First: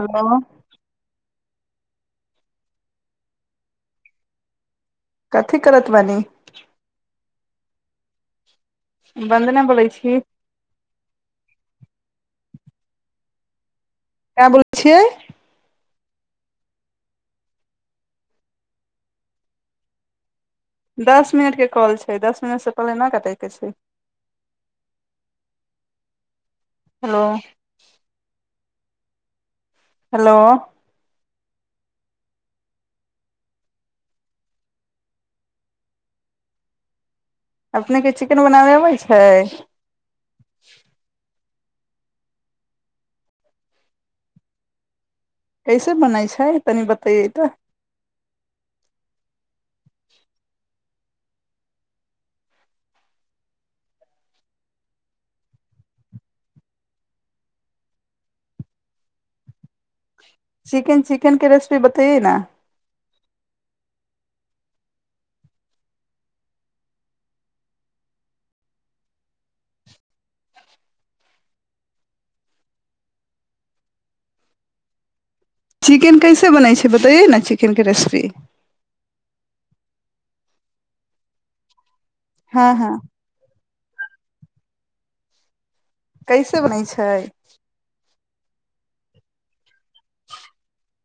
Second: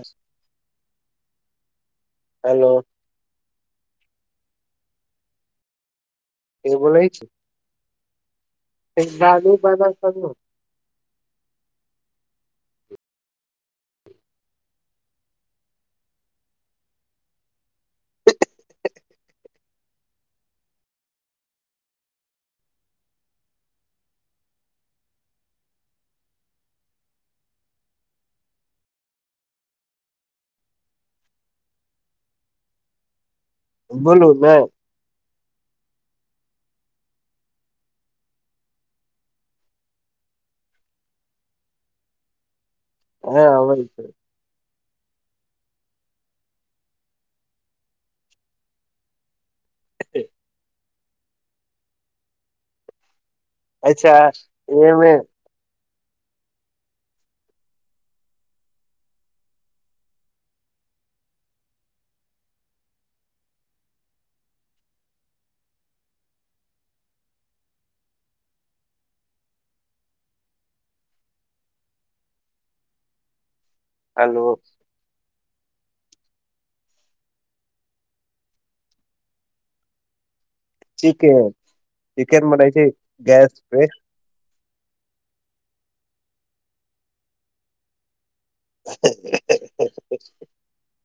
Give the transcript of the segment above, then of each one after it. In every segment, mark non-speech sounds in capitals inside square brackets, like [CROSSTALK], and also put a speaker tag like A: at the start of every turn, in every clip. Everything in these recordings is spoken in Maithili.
A: हेलो
B: हेलो
A: कथी करत बानी
B: के बोलय छै ऐना नय
A: वन्दना बोलै
B: मना
A: छी
B: करियौ
A: का बोलय छिय दस मिनटके कॉल छै दस मिनटसँ पहिले नहि कटयके छै हँ हेलो
B: बोलू ने
A: अपने के चिकेन बनाबय अबै छै
B: हँ आबै छै
A: कैसे बनाइ छै तनी बतैयै तऽ
B: छै अच्छा ऐबै
A: चिकेन चिकेन के रेसिपी बताइए न
B: हलो
A: चिकेन कैसे बनै छै बतैयै ने चिकेनके रेसिपी
B: चिकेन चिकेन
A: हँ
B: बनय छै
A: हँ
B: गैस [UNINTELLIGIBLE]
A: कैसे बनै छै
B: [INAUDIBLE]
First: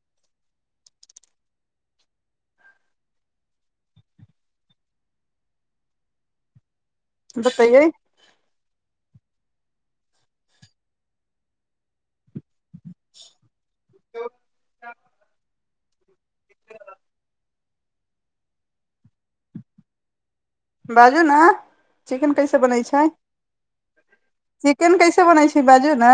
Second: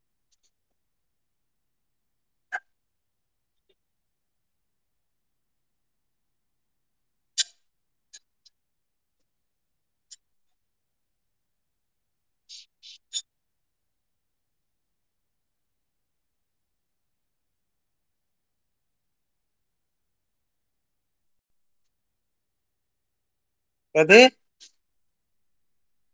A: बतैए [INAUDIBLE] बाजू ने चिकेन कैसे बनै छै
B: कथी
A: बनाै छै बाजू ने